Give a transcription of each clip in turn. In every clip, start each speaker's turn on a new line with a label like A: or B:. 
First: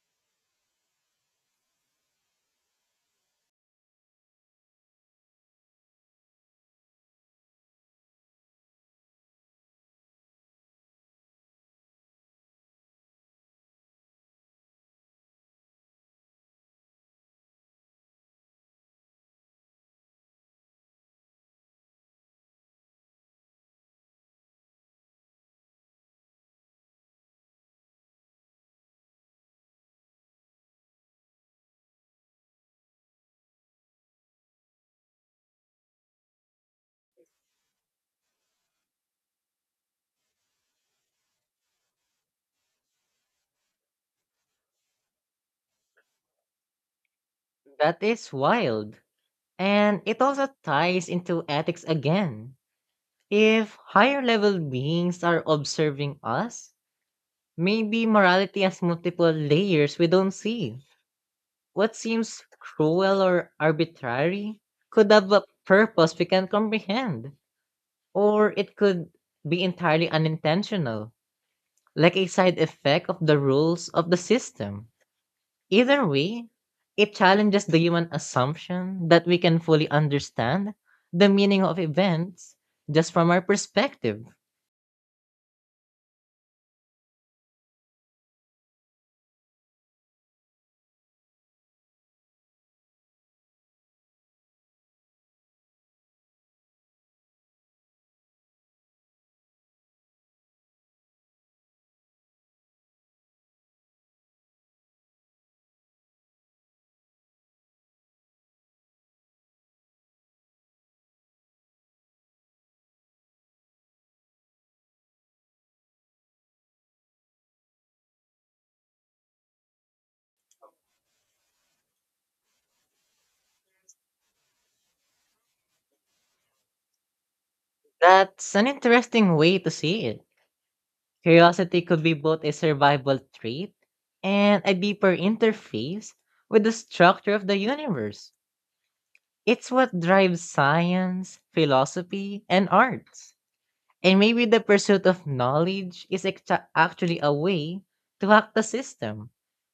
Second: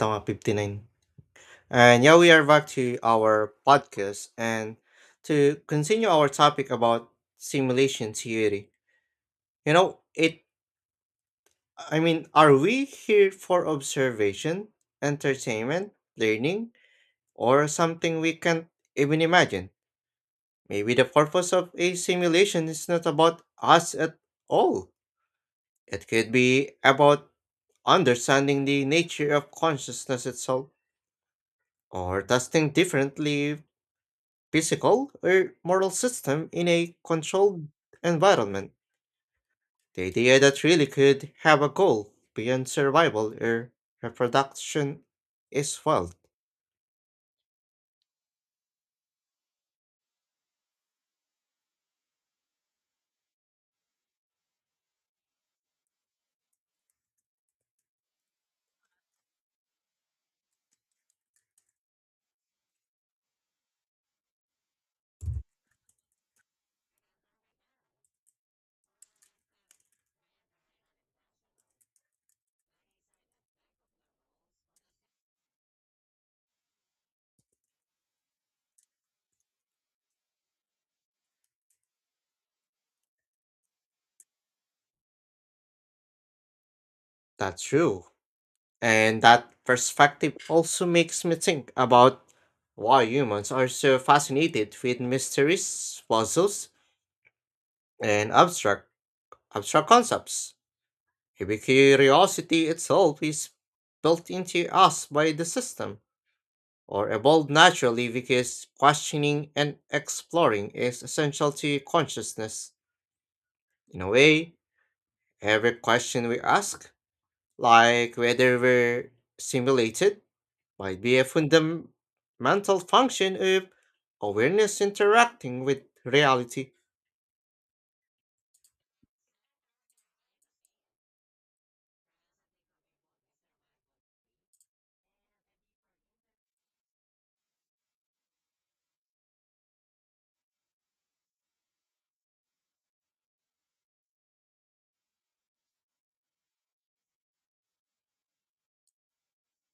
A: Tama 59. And yeah, we are back to our podcast and to continue our topic about simulation theory. You know, it are we here for observation, entertainment, learning, or something we can't even imagine? Maybe the purpose of a simulation is not about us at all. It could be about understanding the nature of consciousness itself, or testing differently physical or moral system in a controlled environment. The idea that really could have a goal beyond survival or reproduction is well,
B: That is wild. And it also ties into ethics again. If higher level beings are observing us, maybe morality has multiple layers we don't see. What seems cruel or arbitrary could have a purpose we can comprehend, or it could be entirely unintentional, like a side effect of the rules of the system. Either way, it challenges the human assumption that we can fully understand the meaning of events just from our perspective.
A: that's true. And that perspective also makes me think about why humans are so fascinated with mysteries, puzzles, and abstract concepts. Maybe curiosity itself is built into us by the system, or evolved naturally because questioning and exploring is essential to consciousness. In a way, every question we ask, like whether we're simulated, might be a fundamental function of awareness interacting with reality.
B: That's an interesting way to see it. Curiosity could be both a survival trait and a deeper interface with the structure of the universe. It's what drives science, philosophy, and arts. And maybe the pursuit of knowledge is actually a way to hack the system,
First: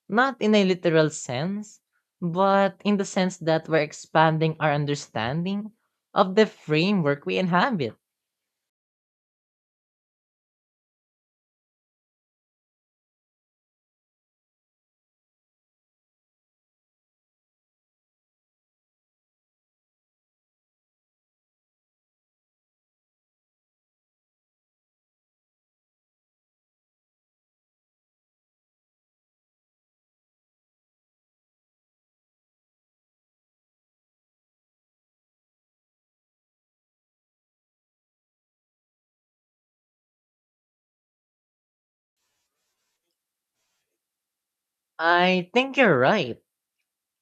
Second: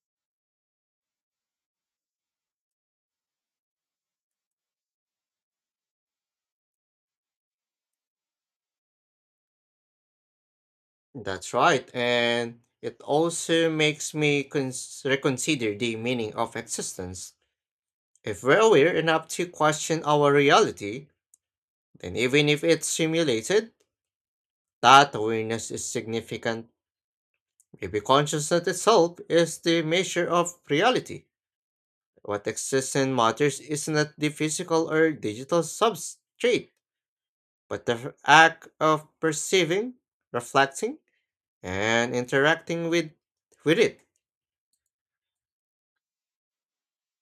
B: not in a literal sense, but in the sense that we're expanding our understanding of the framework we inhabit.
A: That's right, and it also makes me reconsider the meaning of existence. If we're aware enough to question our reality, then even if it's simulated, that awareness is significant. Maybe consciousness itself is the measure of reality. What exists and matters is not the physical or digital substrate, but the act of perceiving, reflecting, and interacting with, it.
B: I think you're right.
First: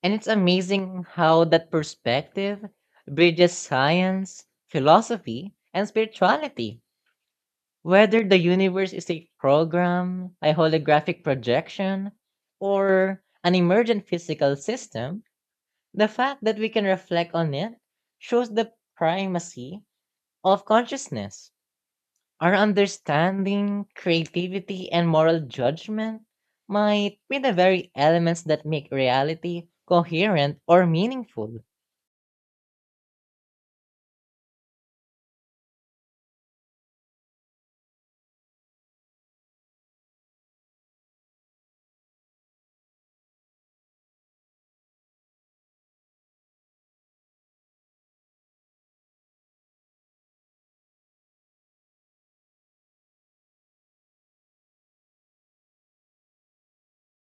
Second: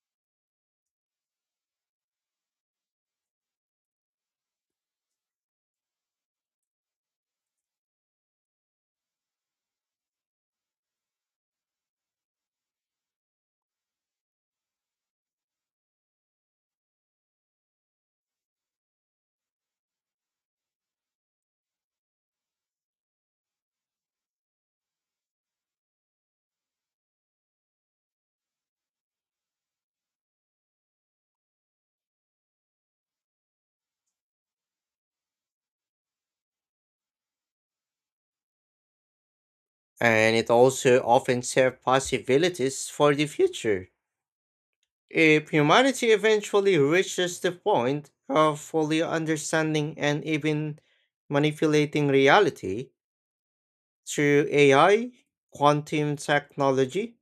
B: And it's amazing how that perspective bridges science, philosophy, and spirituality. Whether the universe is a program, a holographic projection, or an emergent physical system, the fact that we can reflect on it shows the primacy of consciousness. Our understanding, creativity, and moral judgment might be the very elements that make reality coherent or meaningful.
A: And it also often serves possibilities for the future. If humanity eventually reaches the point of fully understanding and even manipulating reality through AI, quantum technology,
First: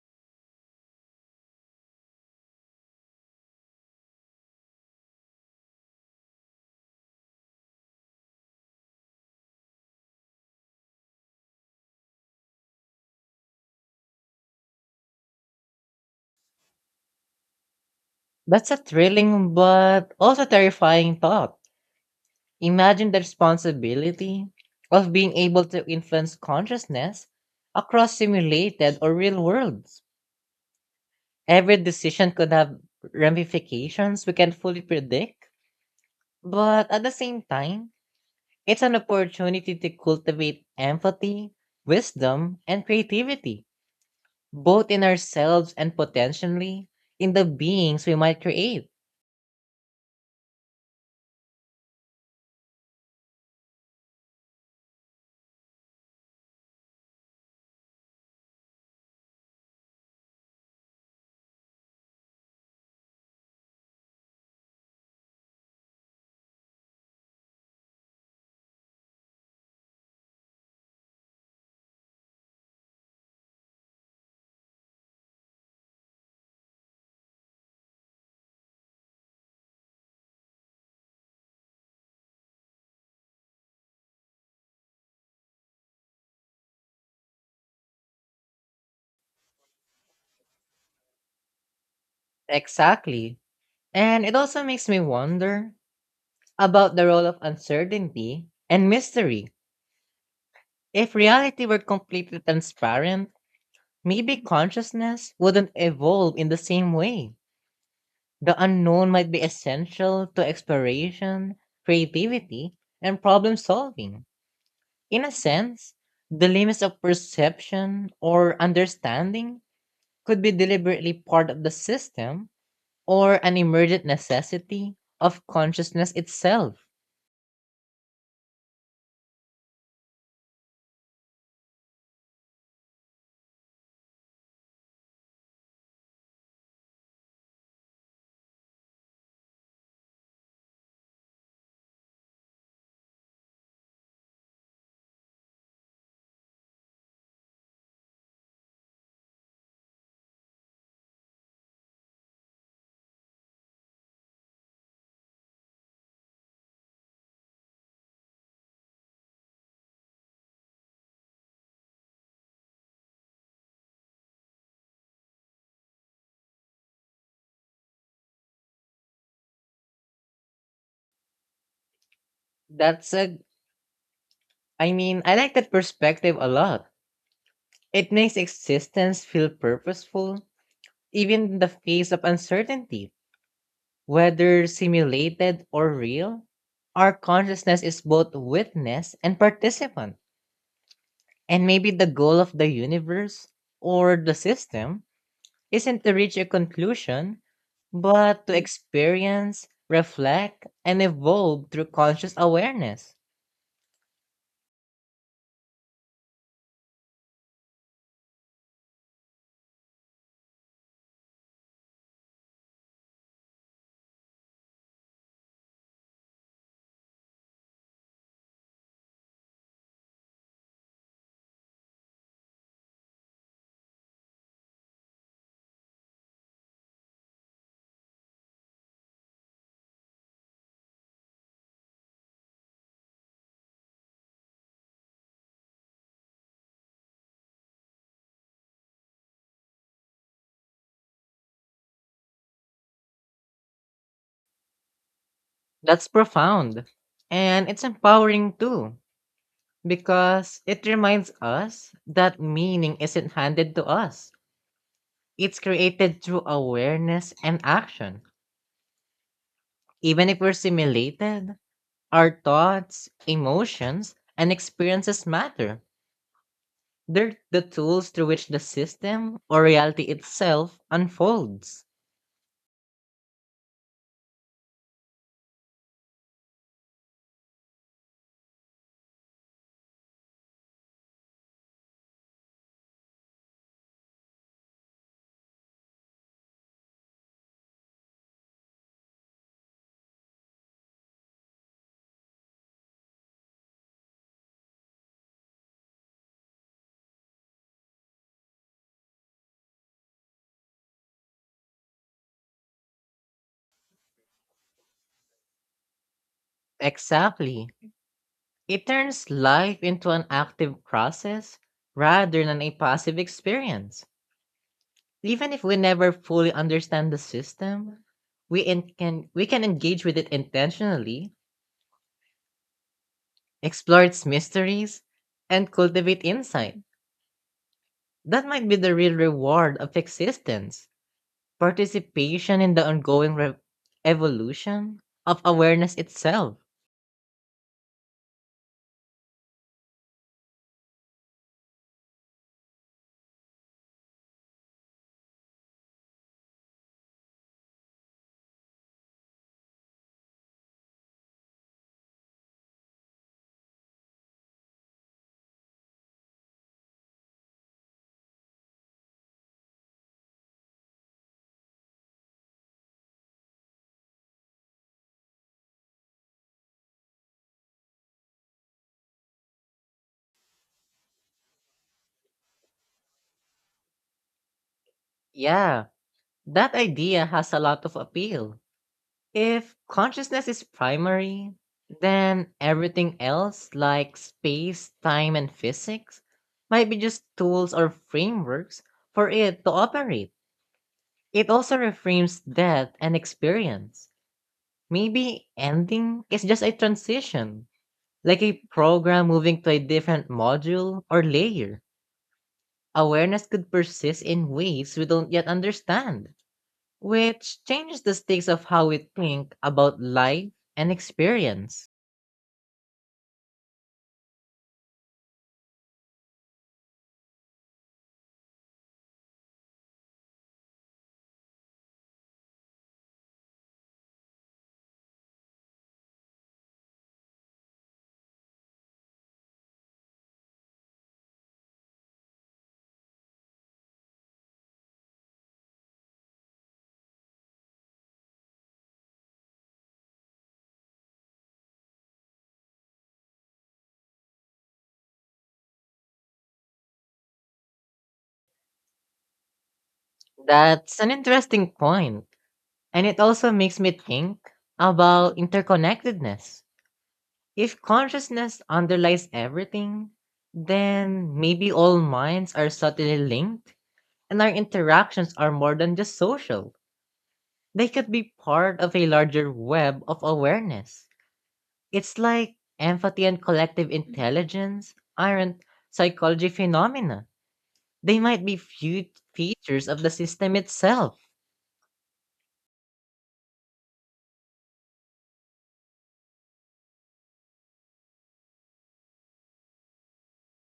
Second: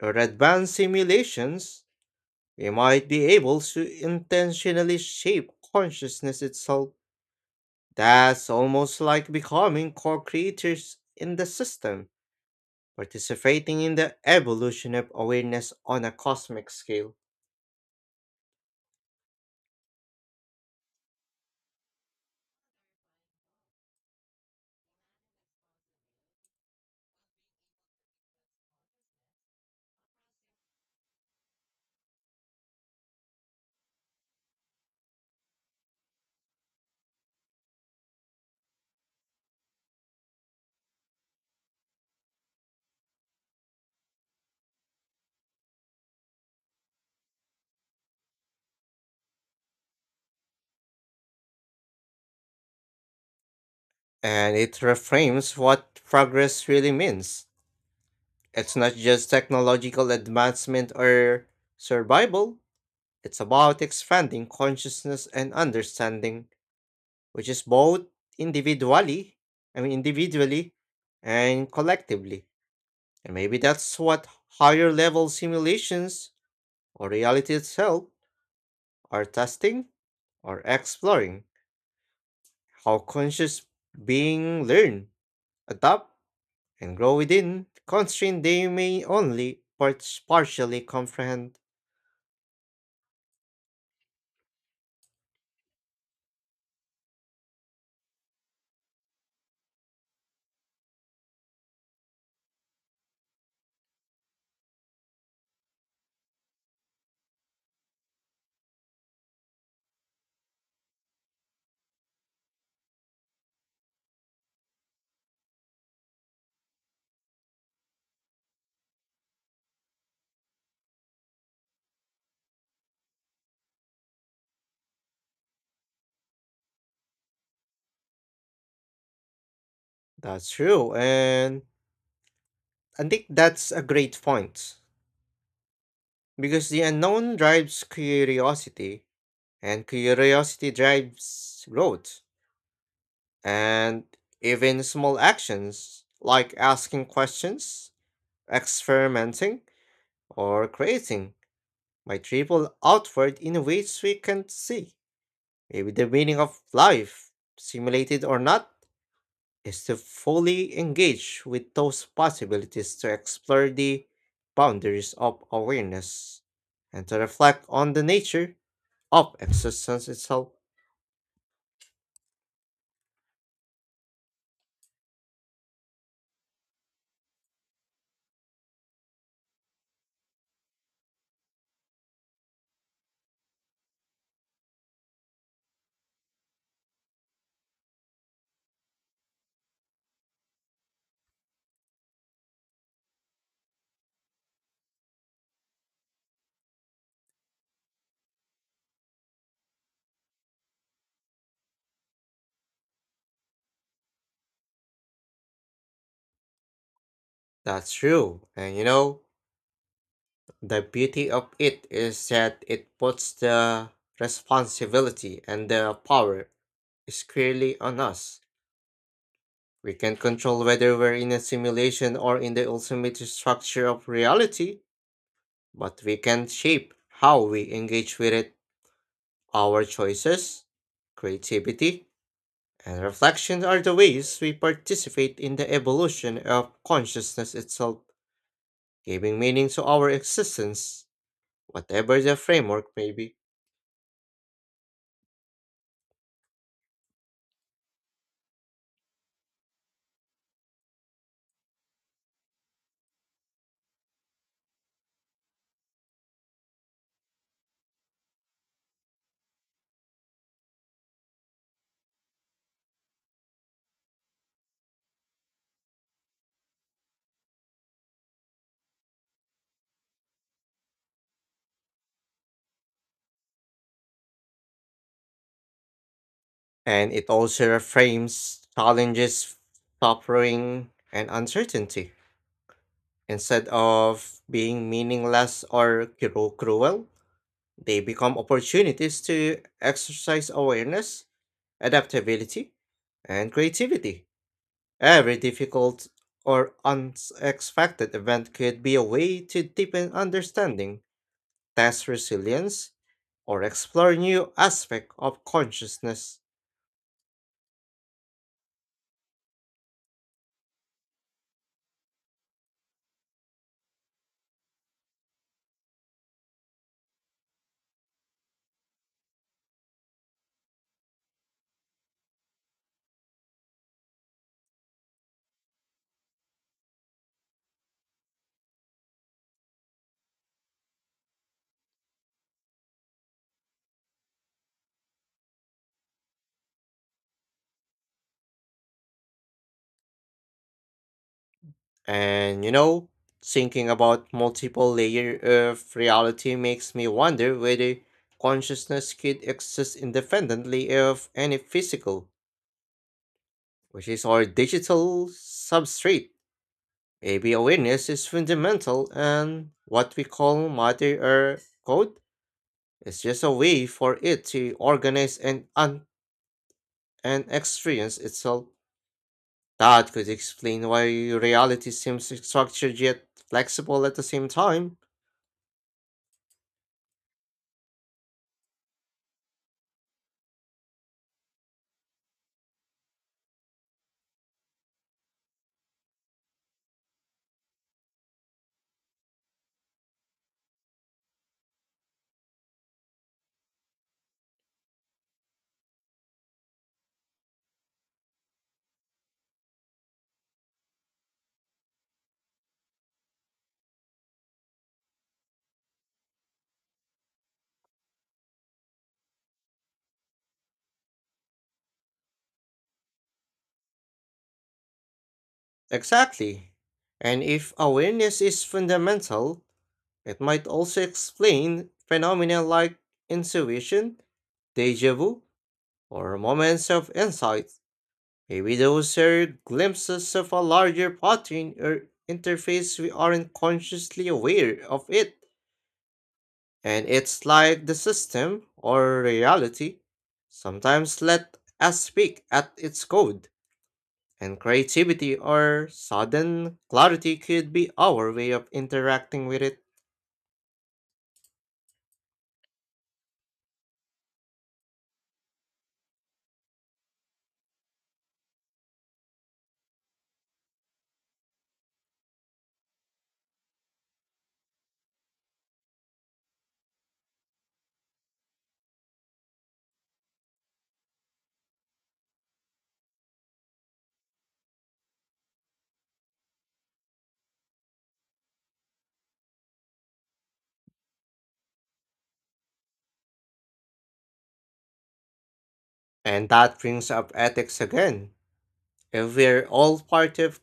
A: or advanced simulations, we might be able to intentionally shape consciousness itself. That's almost like becoming co creators in the system, participating in the evolution of awareness on a cosmic scale.
B: That's a thrilling but also terrifying thought. Imagine the responsibility of being able to influence consciousness across simulated or real worlds. Every decision could have ramifications we can fully predict, but at the same time, it's an opportunity to cultivate empathy, wisdom, and creativity, both in ourselves and potentially in the beings we might create.
A: And it reframes what progress really means. It's not just technological advancement or survival, it's about expanding consciousness and understanding, which is both individually, I mean individually and collectively. And maybe that's what higher level simulations or reality itself are testing or exploring how conscious being learn, adapt, and grow within constraint they may only parts partially comprehend.
B: Exactly. And it also makes me wonder about the role of uncertainty and mystery. If reality were completely transparent, maybe consciousness wouldn't evolve in the same way. The unknown might be essential to exploration, creativity, and problem solving. In a sense, the limits of perception or understanding could be deliberately part of the system or an emergent necessity of consciousness itself.
A: That's true, and I think that's a great point because the unknown drives curiosity, and curiosity drives growth, and even small actions like asking questions, experimenting, or creating might ripple outward in ways we can't see. Maybe the meaning of life, simulated or not, is to fully engage with those possibilities to explore the boundaries of awareness and to reflect on the nature of existence itself.
B: That's a, I mean, I like that perspective a lot. It makes existence feel purposeful. Even in the face of uncertainty, whether simulated or real, our consciousness is both witness and participant. And maybe the goal of the universe or the system isn't to reach a conclusion, but to experience, reflect, and evolve through conscious awareness.
A: That's true. And you know, the beauty of it is that it puts the responsibility and the power squarely on us. We can control whether we're in a simulation or in the ultimate structure of reality, but we can shape how we engage with it. Our choices, creativity, and reflection are the ways we participate in the evolution of consciousness itself, giving meaning to our existence, whatever the framework may be.
B: That's profound. And it's empowering too, because it reminds us that meaning isn't handed to us. It's created through awareness and action. Even if we're simulated, our thoughts, emotions, and experiences matter. They're the tools through which the system or reality itself unfolds.
A: And it also reframes challenges, suffering, and uncertainty. Instead of being meaningless or cruel, they become opportunities to exercise awareness, adaptability, and creativity. Every difficult or unexpected event could be a way to deepen understanding, test resilience, or explore new aspects of consciousness.
B: Exactly. It turns life into an active process rather than a passive experience. Even if we never fully understand the system, we can engage with it intentionally explore its mysteries, and cultivate insight. That might be the real reward of existence participation in the ongoing evolution of awareness itself.
A: And you know, thinking about multiple layer of reality makes me wonder whether consciousness could exist independently of any physical, which is our digital substrate. Maybe awareness is fundamental, and what we call matter or code, it's just a way for it to organize and and experience itself. That could explain why reality seems so structured yet flexible at the same time.
B: Yeah, that idea has a lot of appeal. If consciousness is primary, then everything else, like space, time, and physics, might be just tools or frameworks for it to operate. It also reframes death and experience. Maybe ending is just a transition, like a program moving to a different module or layer. Awareness could persist in ways we don't yet understand, which changes the stakes of how we think about life and experience.
A: Exactly. And if awareness is fundamental, it might also explain phenomena like intuition, deja vu, or moments of insight. Maybe those are glimpses of a larger pattern or interface we aren't consciously aware of it. And it's like the system or reality sometimes let us speak at its code, and creativity or sudden clarity could be our way of interacting with it.
B: That's an interesting point, and it also makes me think about interconnectedness. If consciousness underlies everything, then maybe all minds are subtly linked. And our interactions are more than just social. They could be part of a larger web of awareness. It's like empathy and collective intelligence aren't psychology phenomena. They might be few features of the system itself.
A: And that brings up ethics again. If we're all part of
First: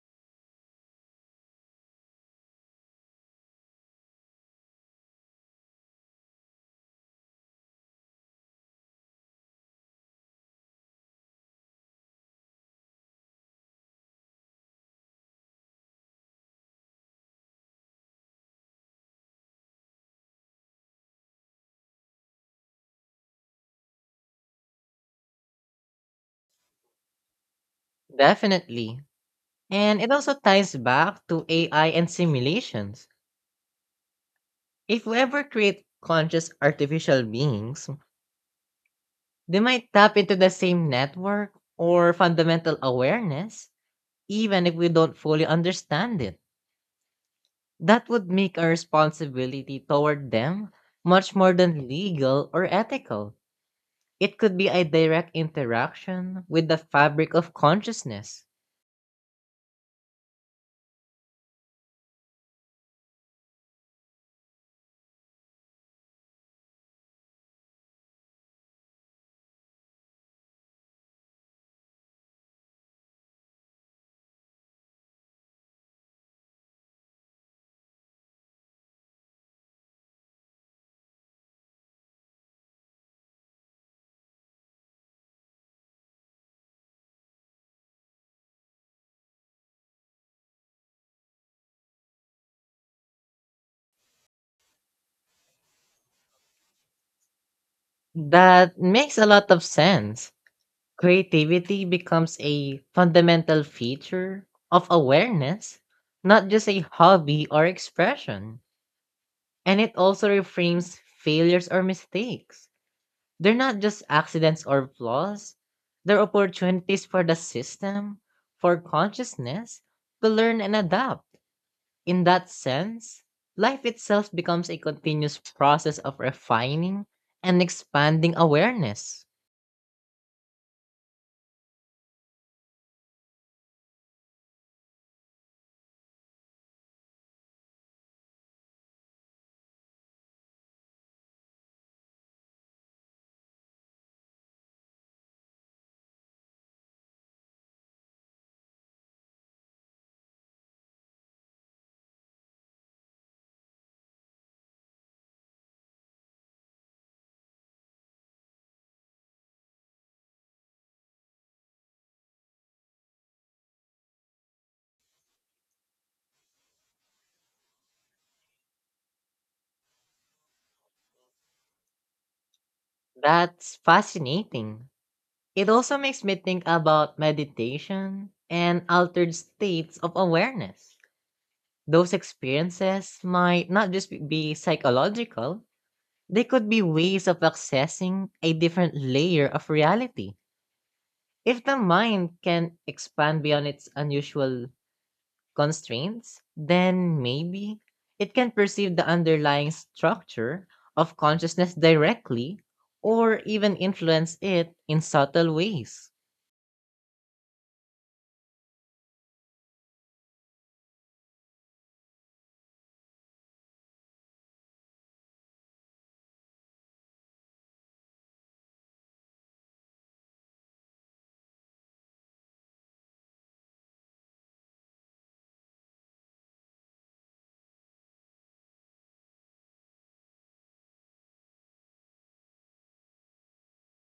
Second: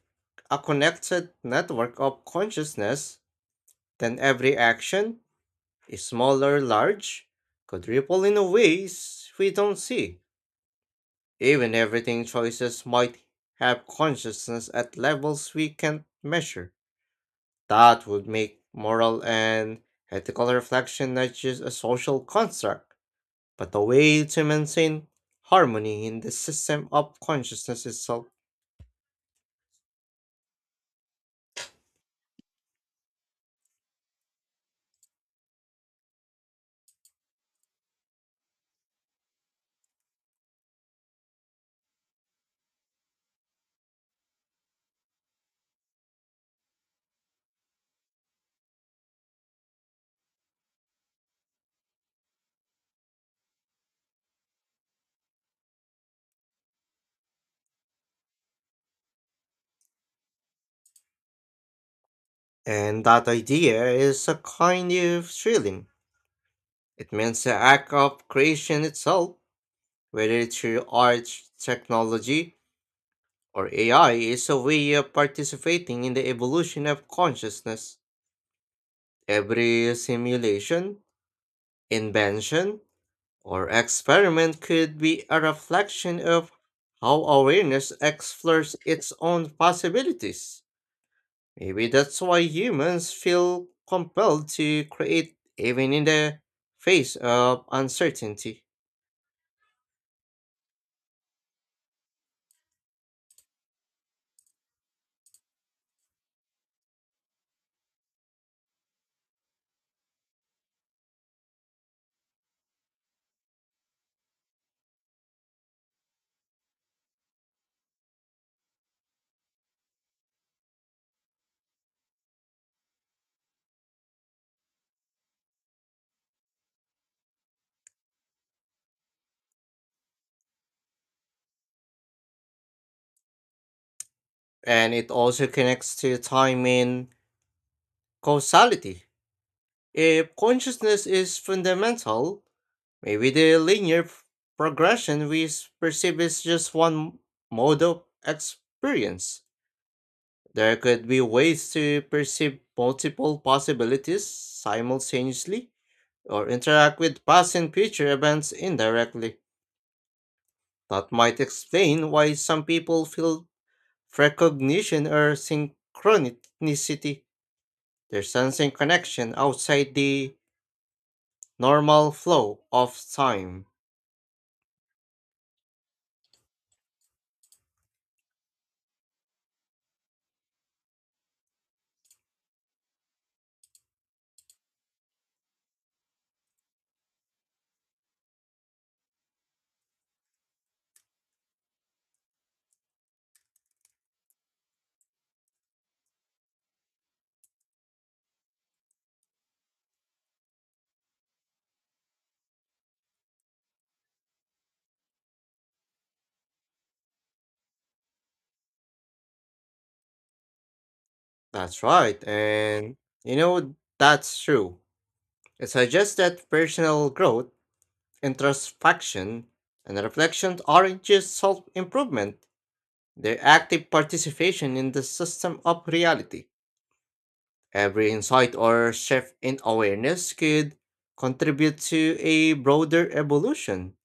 A: a connected network of consciousness, then every action, small or large, could ripple in ways we don't see. Even everything choices might have consciousness at levels we can't measure. That would make moral and ethical reflection not just a social construct, but a way to maintain harmony in the system of consciousness itself.
B: Definitely. And it also ties back to AI and simulations. If we ever create conscious artificial beings, they might tap into the same network or fundamental awareness even if we don't fully understand it. That would make our responsibility toward them much more than legal or ethical. It could be a direct interaction with the fabric of consciousness.
A: And that idea is a kind of thrilling. It means the act of creation itself, whether through art, technology, or AI, is a way of participating in the evolution of consciousness. Every simulation, invention, or experiment could be a reflection of how awareness explores its own possibilities. Maybe that's why humans feel compelled to create even in the face of uncertainty.
B: That makes a lot of sense. Creativity becomes a fundamental feature of awareness, not just a hobby or expression. And it also reframes failures or mistakes. They're not just accidents or flaws. They're opportunities for the system, for consciousness, to learn and adapt. In that sense, life itself becomes a continuous process of refining and expanding awareness.
A: And it also connects to time and causality. If consciousness is fundamental, maybe the linear progression we perceive is just one mode of experience. There could be ways to perceive multiple possibilities simultaneously or interact with past and future events indirectly. That might explain why some people feel precognition or synchronicity. They're sensing connection outside the normal flow of time.
B: That's fascinating. It also makes me think about meditation and altered states of awareness. Those experiences might not just be psychological. They could be ways of accessing a different layer of reality. If the mind can expand beyond its unusual constraints, then maybe it can perceive the underlying structure of consciousness directly or even influence it in subtle ways.
A: That's right. And you know, that's true. It suggests that personal growth, introspection, and reflection aren't just self improvement, they're active participation in the system of reality. Every insight or shift in awareness could contribute to a broader evolution,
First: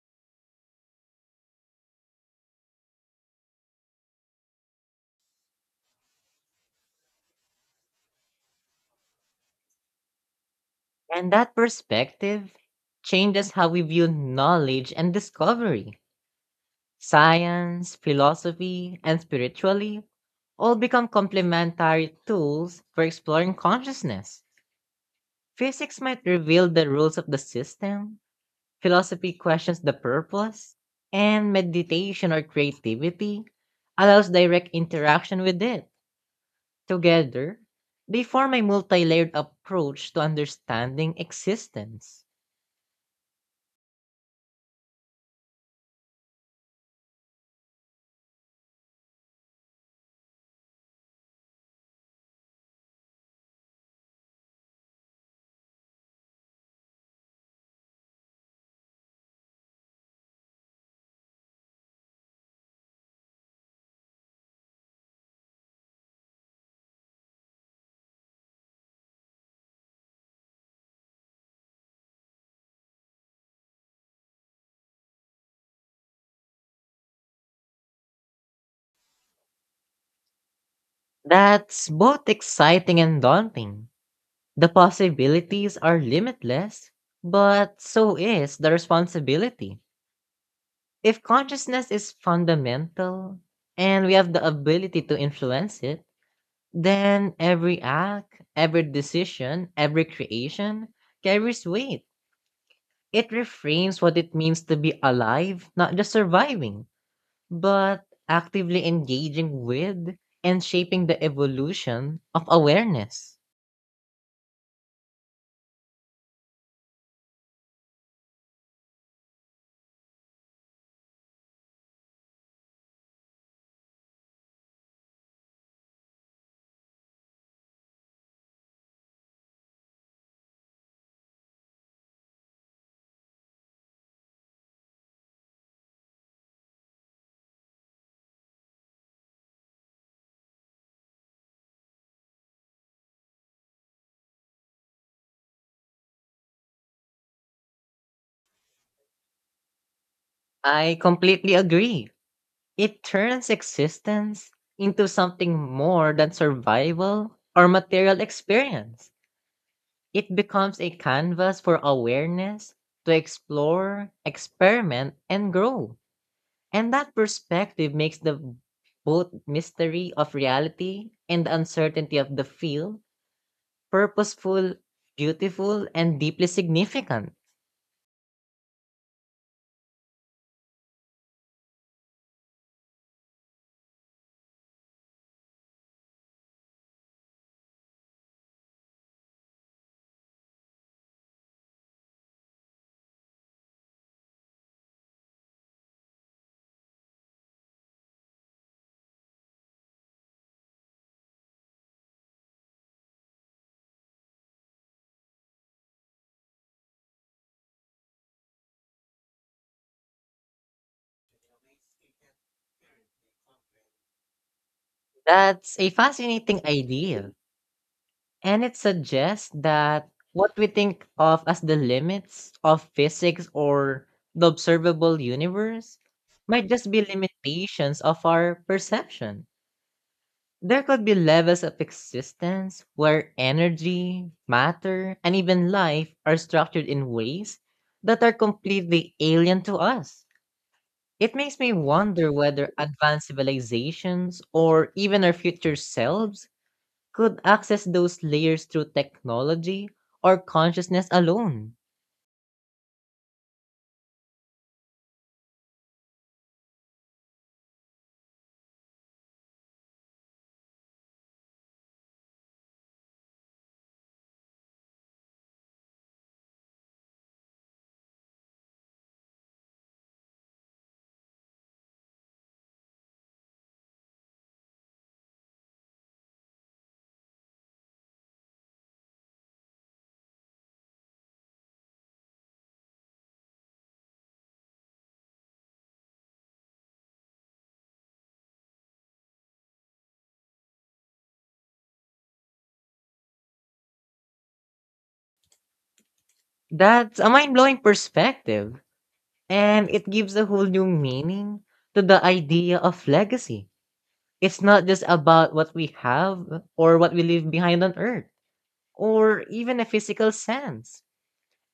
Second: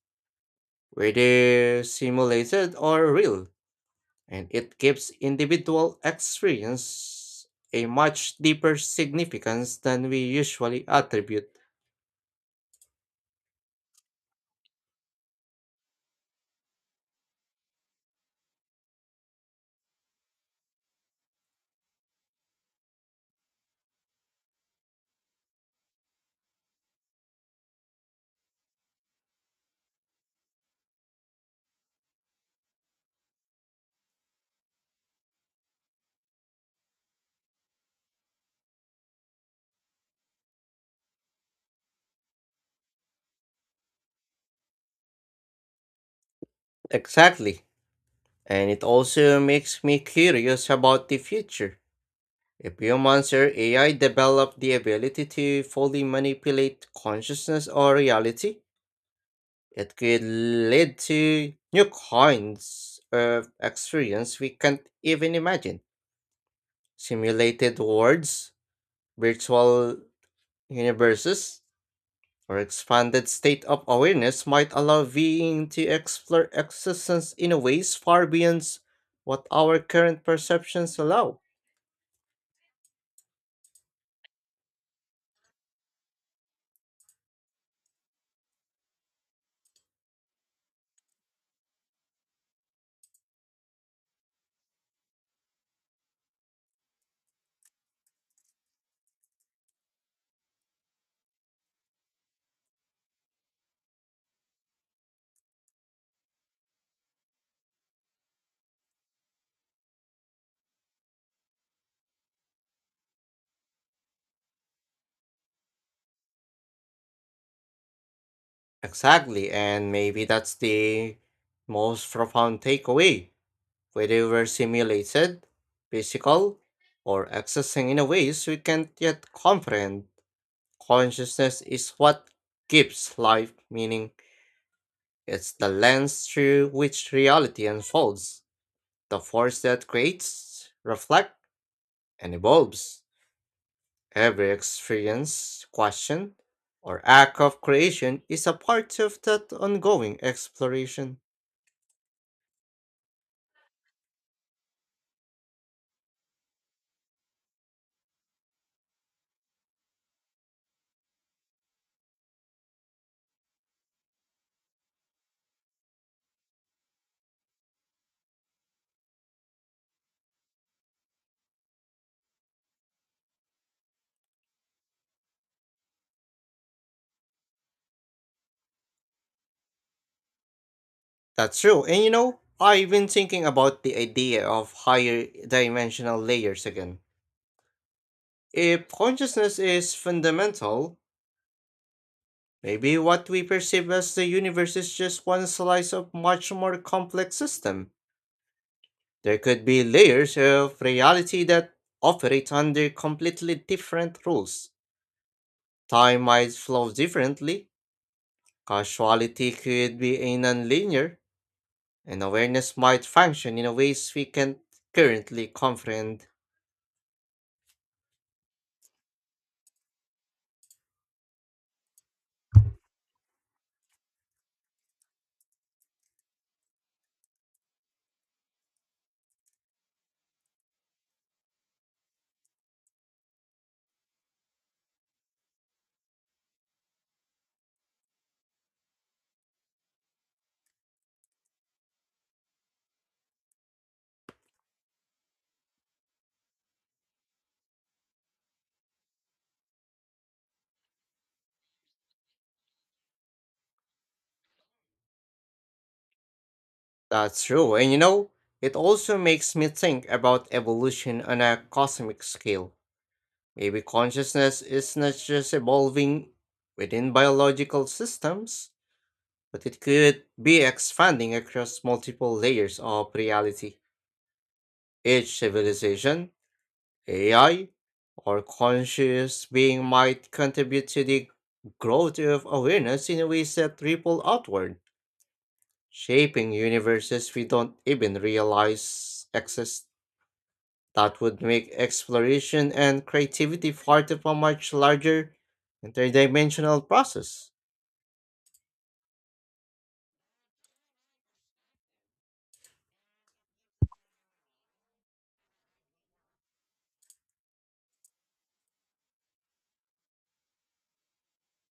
A: whether simulated or real, and it gives individual experience a much deeper significance than we usually
B: And
A: attribute.
B: that perspective changes how we view knowledge and discovery. Science, philosophy, and spirituality all become complementary tools for exploring consciousness. Physics might reveal the rules of the system, philosophy questions the purpose, and meditation or creativity allows direct interaction with it. Together, they form a multi layered approach to understanding existence.
A: Exactly. And it also makes me curious about the future. If humans or AI develop the ability to fully manipulate consciousness or reality, it could lead to new kinds of experience we can't even imagine. Simulated worlds, virtual universes, our expanded state of awareness might allow being to explore existence in ways far beyond what our current perceptions allow.
B: That's both exciting and daunting. The possibilities are limitless, but so is the responsibility. If consciousness is fundamental and we have the ability to influence it, then every act, every decision, every creation carries weight. It reframes what it means to be alive, not just surviving, but actively engaging with and shaping the evolution of awareness.
A: Exactly, and maybe that's the most profound takeaway. Whether we're simulated, physical, or accessing in ways we can't yet comprehend, consciousness is what gives life meaning. It's the lens through which reality unfolds, the force that creates, reflects, and evolves. Every experience, question, or act of creation is a part of that ongoing
B: I
A: exploration.
B: completely agree. It turns existence into something more than survival or material experience. It becomes a canvas for awareness to explore, experiment, and grow. And that perspective makes the both mystery of reality and the uncertainty of the field purposeful, beautiful, and deeply significant.
A: That's true, and you know, I've been thinking about the idea of higher dimensional layers again. If consciousness is fundamental, maybe what we perceive as the universe is just one slice of much more complex system. There could be layers of reality that operate under completely different rules. Time might flow differently, causality could be a nonlinear, and awareness might function in ways we can't currently
B: That's a
A: comprehend.
B: fascinating idea. And it suggests that what we think of as the limits of physics or the observable universe might just be limitations of our perception. There could be levels of existence where energy, matter, and even life are structured in ways that are completely alien to us. It makes me wonder whether advanced civilizations or even our future selves could access those layers through technology or consciousness alone.
A: That's true, and you know, it also makes me think about evolution on a cosmic scale. Maybe consciousness is not just evolving within biological systems, but it could be expanding across multiple layers of reality. Each civilization, AI, or conscious being might contribute to the growth of awareness in ways that ripple outward, shaping universes we don't even realize exist. That would make exploration and creativity part of a much larger interdimensional
B: That's a
A: process.
B: mind blowing perspective, and it gives a whole new meaning to the idea of legacy. It's not just about what we have or what we leave behind on Earth, or even a physical sense.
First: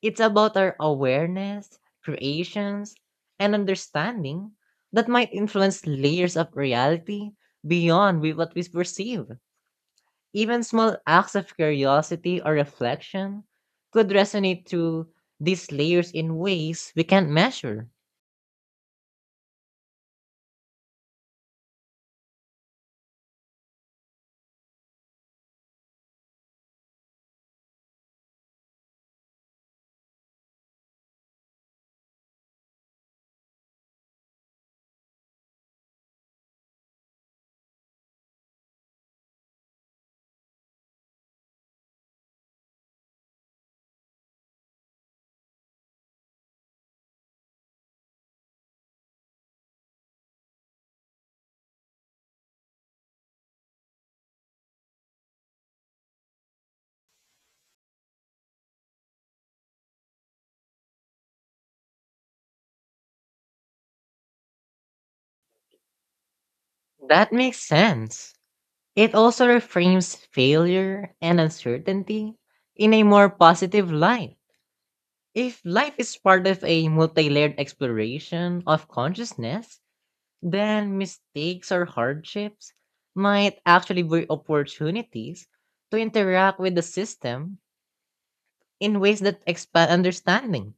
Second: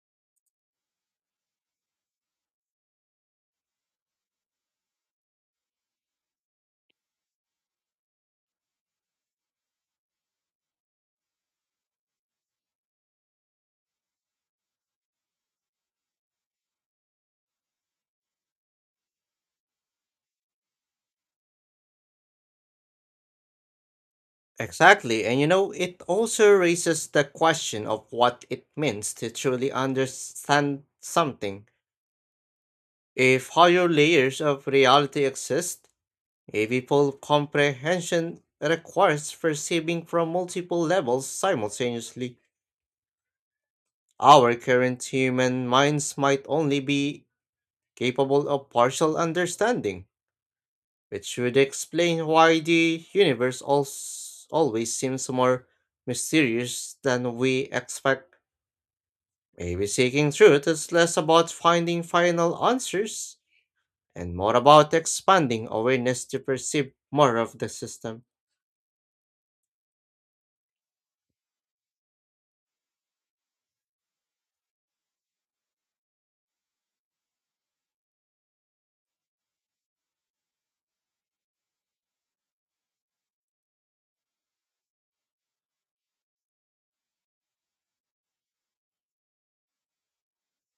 B: It's about our awareness, creations, and understanding that might influence layers of reality beyond what we perceive. Even small acts of curiosity or reflection could resonate through these layers in ways we can't measure.
A: Exactly, and you know, it also raises the question of what it means to truly understand something. If higher layers of reality exist, AV comprehension requires perceiving from multiple levels simultaneously. Our current human minds might only be capable of partial understanding, which would explain why the universe always seems more mysterious than we expect. Maybe seeking truth is less about finding final answers and more about expanding awareness to perceive
B: That
A: more of
B: makes
A: the system.
B: sense. It also reframes failure and uncertainty in a more positive light. If life is part of a multi layered exploration of consciousness, then mistakes or hardships might actually be opportunities to interact with the system in ways that expand understanding.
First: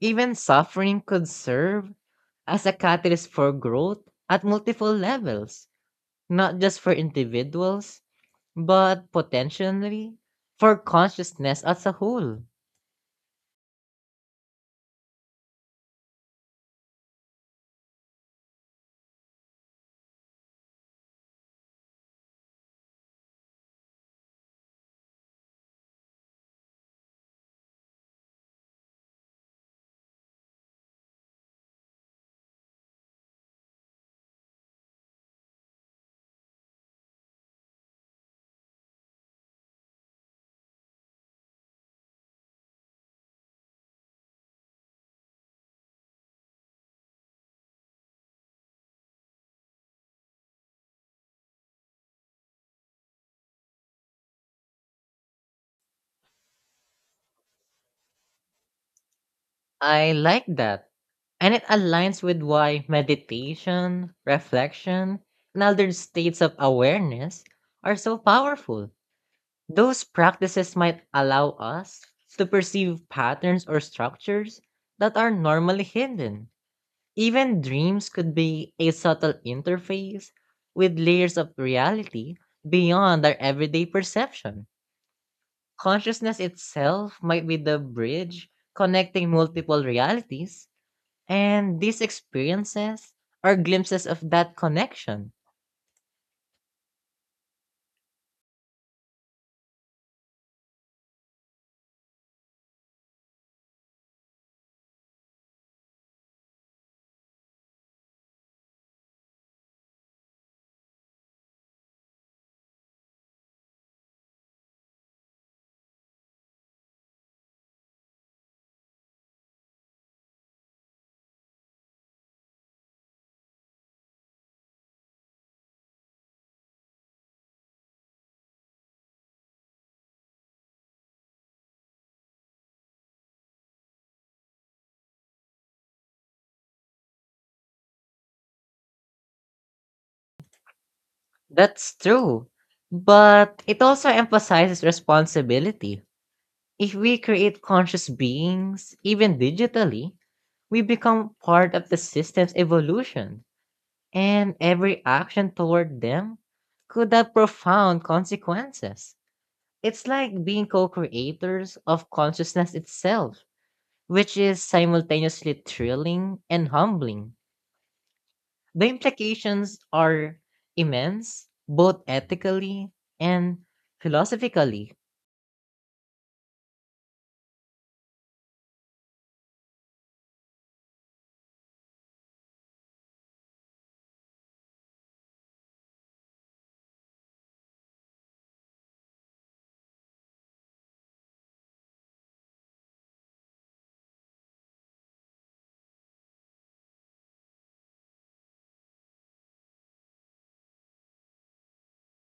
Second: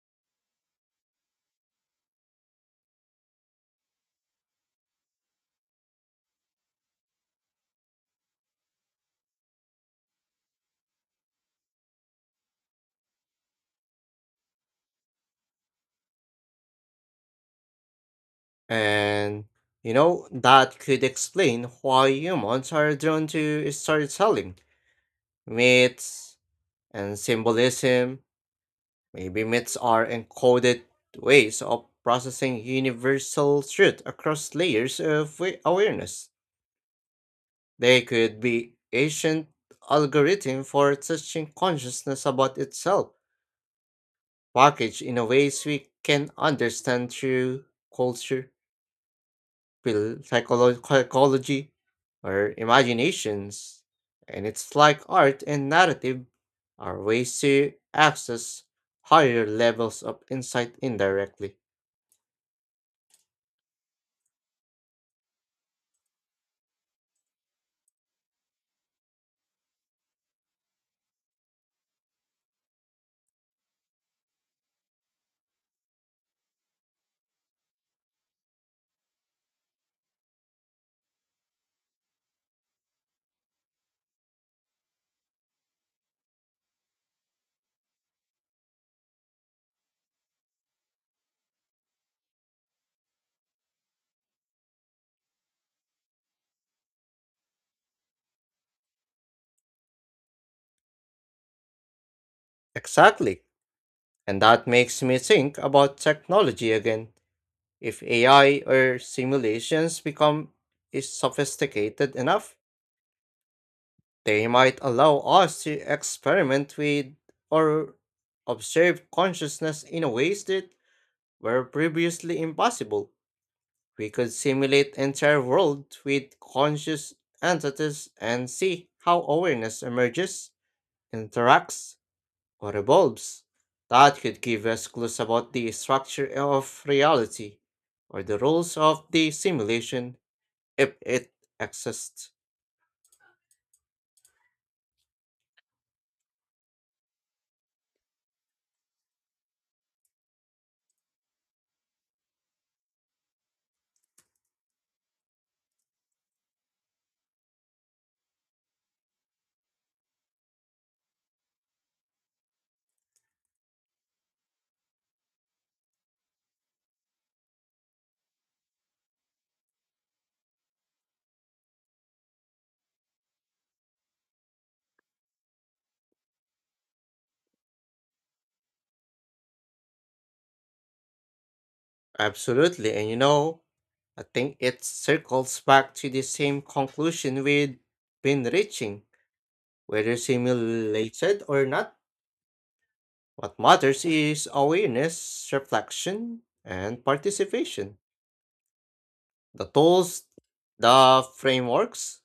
B: Even suffering could serve as a catalyst for growth at multiple levels, not just for individuals, but potentially for consciousness as a whole.
A: And you know, that could explain why humans are drawn to storytelling, myths, and symbolism. Maybe myths are encoded ways of processing universal truth across layers of awareness. They could be ancient algorithm for teaching consciousness about itself, packaged in a ways we can understand through culture, psychology, or imaginations, and it's like art and narrative are ways to access higher levels
B: I
A: of
B: like
A: insight
B: that. And
A: indirectly.
B: it aligns with why meditation, reflection, and other states of awareness are so powerful. Those practices might allow us to perceive patterns or structures that are normally hidden. Even dreams could be a subtle interface with layers of reality beyond our everyday perception. Consciousness itself might be the bridge connecting multiple realities, and these experiences are glimpses of that connection.
A: Exactly. And that makes me think about technology again. If AI or simulations become is sophisticated enough, they might allow us to experiment with or observe consciousness in ways that were previously impossible. We could simulate entire world with conscious entities and see how awareness emerges, interacts, or evolves. That could give us clues about the structure of reality or the rules of the simulation if it
B: That's
A: exists.
B: true, but it also emphasizes responsibility. If we create conscious beings, even digitally, we become part of the system's evolution and every action toward them could have profound consequences. It's like being co creators of consciousness itself, which is simultaneously thrilling and humbling. The implications are immense, both ethically and philosophically.
A: Absolutely, and you know, I think it circles back to the same conclusion we've been reaching, whether simulated or not. What matters is awareness, reflection, and participation. The tools, the frameworks,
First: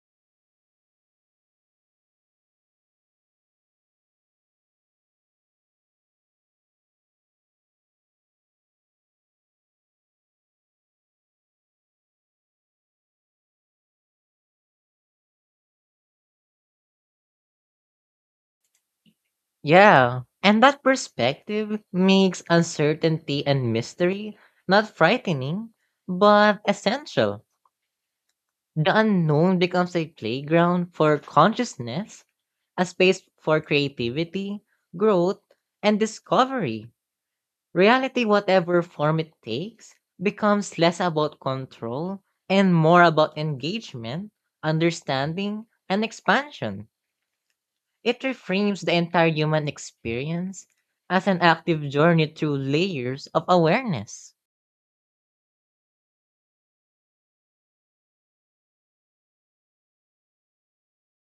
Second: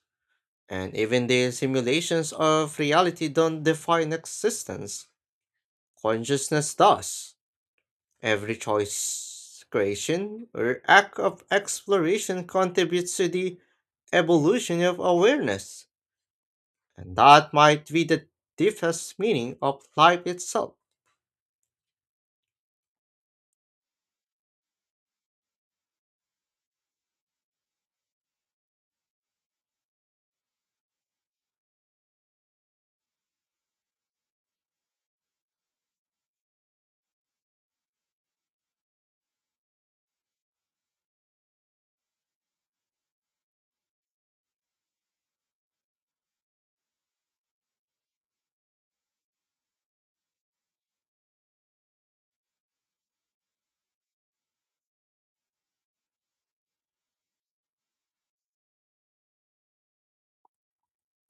A: and even the simulations of reality don't define existence. Consciousness does. Every choice, creation, or act of exploration contributes to the evolution of awareness, and that might be the deepest meaning of
B: Yeah,
A: life
B: and
A: itself.
B: that perspective makes uncertainty and mystery not frightening, but essential. The unknown becomes a playground for consciousness, a space for creativity, growth, and discovery. Reality, whatever form it takes, becomes less about control and more about engagement, understanding, and expansion. It reframes the entire human experience as an active journey through layers of awareness.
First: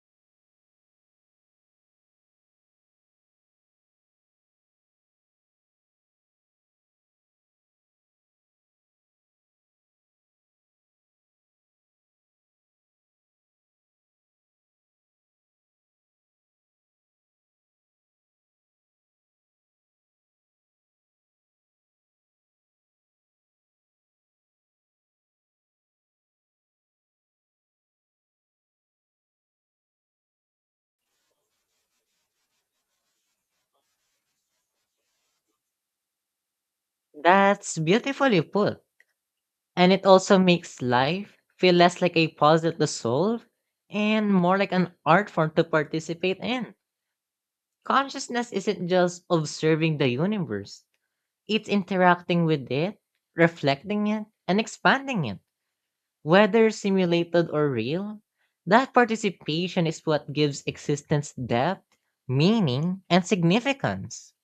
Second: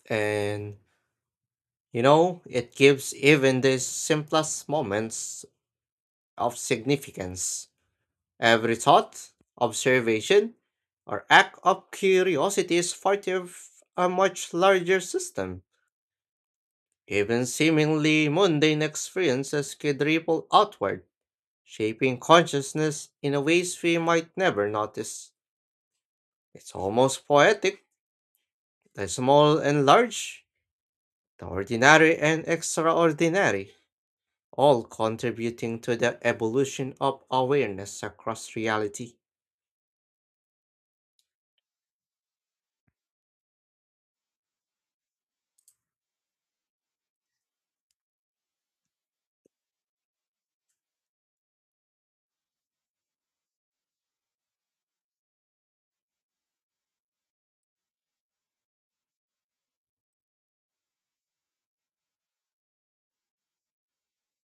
A: And you know, it gives even the simplest moments of significance. Every thought, observation, or act of curiosity is part of a much larger system. Even seemingly mundane experiences could ripple outward, shaping consciousness in a ways we might never notice. It's almost poetic, the small and large, the ordinary and extraordinary, all contributing to the evolution of
B: That's
A: awareness
B: beautifully
A: across
B: put.
A: reality.
B: And it also makes life feel less like a puzzle to solve and more like an art form to participate in. Consciousness isn't just observing the universe, it's interacting with it, reflecting it, and expanding it. Whether simulated or real, that participation is what gives existence depth, meaning, and significance.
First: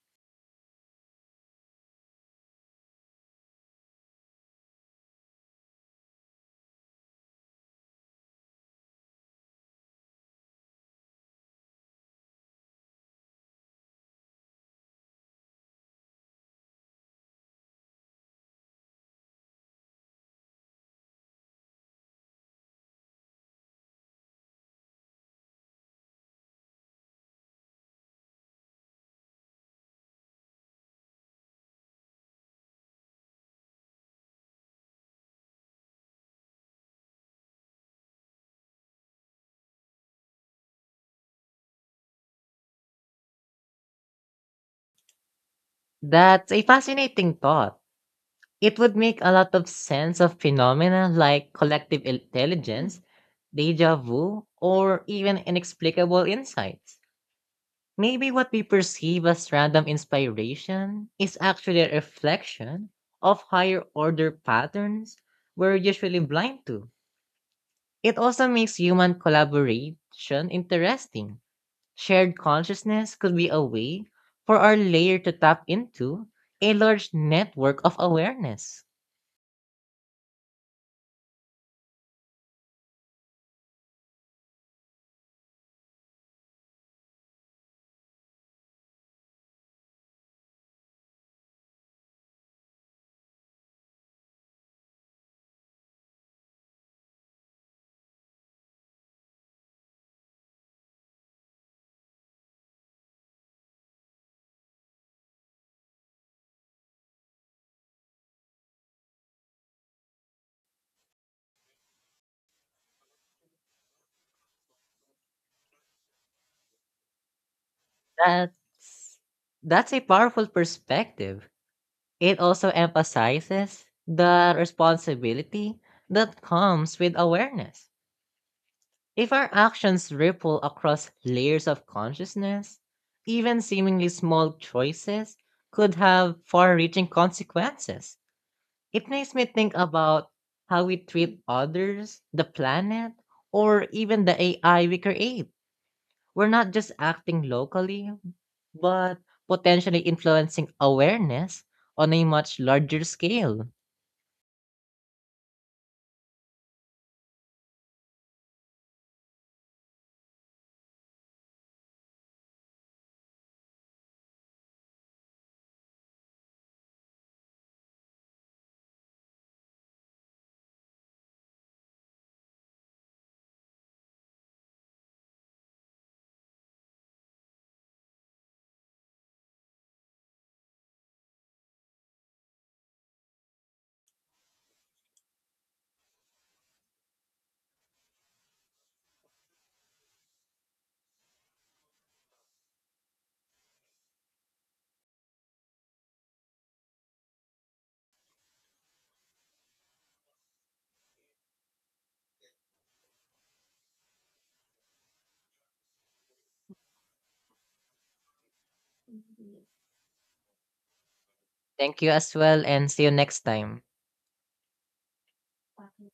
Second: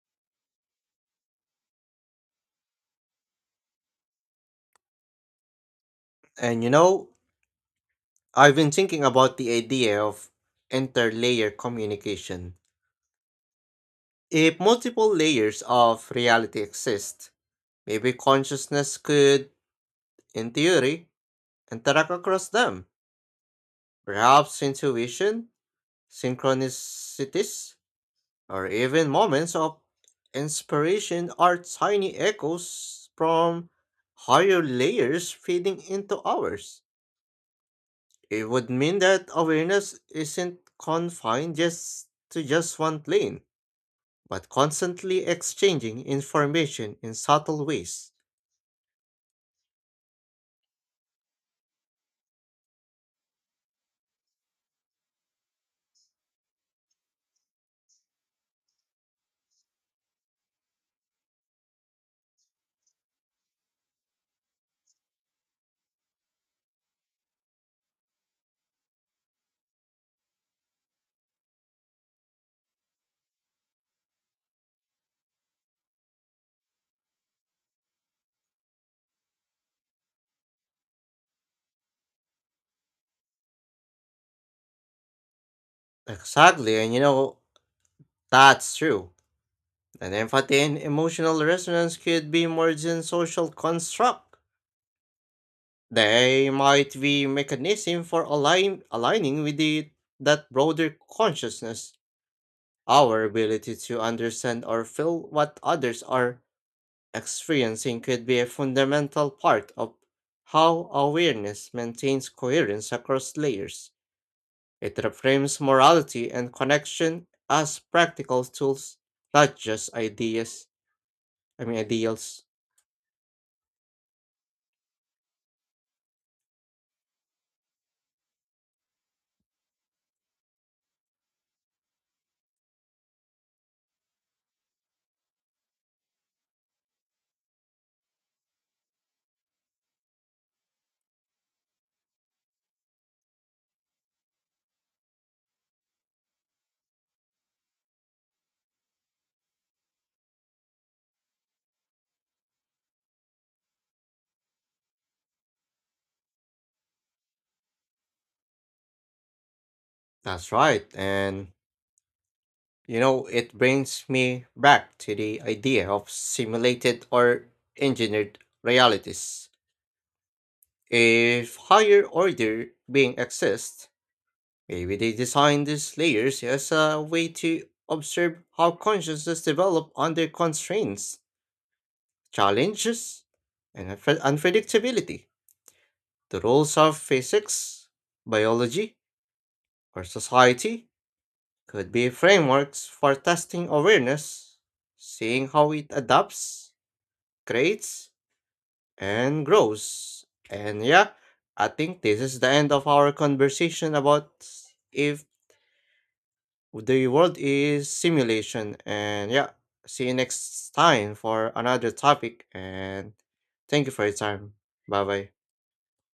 A: And you know, I've been thinking about the idea of interlayer communication. If multiple layers of reality exist, maybe consciousness could, in theory, interact across them. Perhaps intuition, synchronicities, or even moments of inspiration are tiny echoes from higher layers feeding into ours. It would mean that awareness isn't confined just to just one plane, but constantly exchanging
B: That's a
A: information in
B: fascinating
A: subtle
B: thought.
A: ways.
B: It would make a lot of sense of phenomena like collective intelligence, deja vu, or even inexplicable insights. Maybe what we perceive as random inspiration is actually a reflection of higher order patterns we're usually blind to. It also makes human collaboration interesting. Shared consciousness could be a way for our layer to tap into a large network of awareness.
A: Exactly, and you know, that's true. And empathy and emotional resonance could be more than social construct. They might be mechanism for aligning with that broader consciousness. Our ability to understand or feel what others are experiencing could be a fundamental part of how awareness maintains coherence across layers. It reframes morality and connection as practical tools,
B: That's
A: not
B: that's
A: just
B: a powerful
A: ideas.
B: perspective.
A: I mean
B: It
A: ideals.
B: also emphasizes the responsibility that comes with awareness. If our actions ripple across layers of consciousness, even seemingly small choices could have far reaching consequences. It makes me think about how we treat others, the planet, or even the AI we create. We're not just acting locally, but potentially influencing awareness on a much larger scale.
A: That's right. And, you know, it brings me back to the idea of simulated or engineered realities. If higher order being exists, maybe they designed these layers as a way to observe how consciousness develop under constraints, challenges, and unpredictability. The roles of physics, biology, or society could be frameworks for testing awareness, seeing how it adapts, creates, and grows. And yeah, I think this is the end of our conversation about if the world is simulation. And yeah, see you next time for another
B: Thank you as
A: topic.
B: well, and see you
A: And
B: next time.
A: thank you for your time. Bye bye.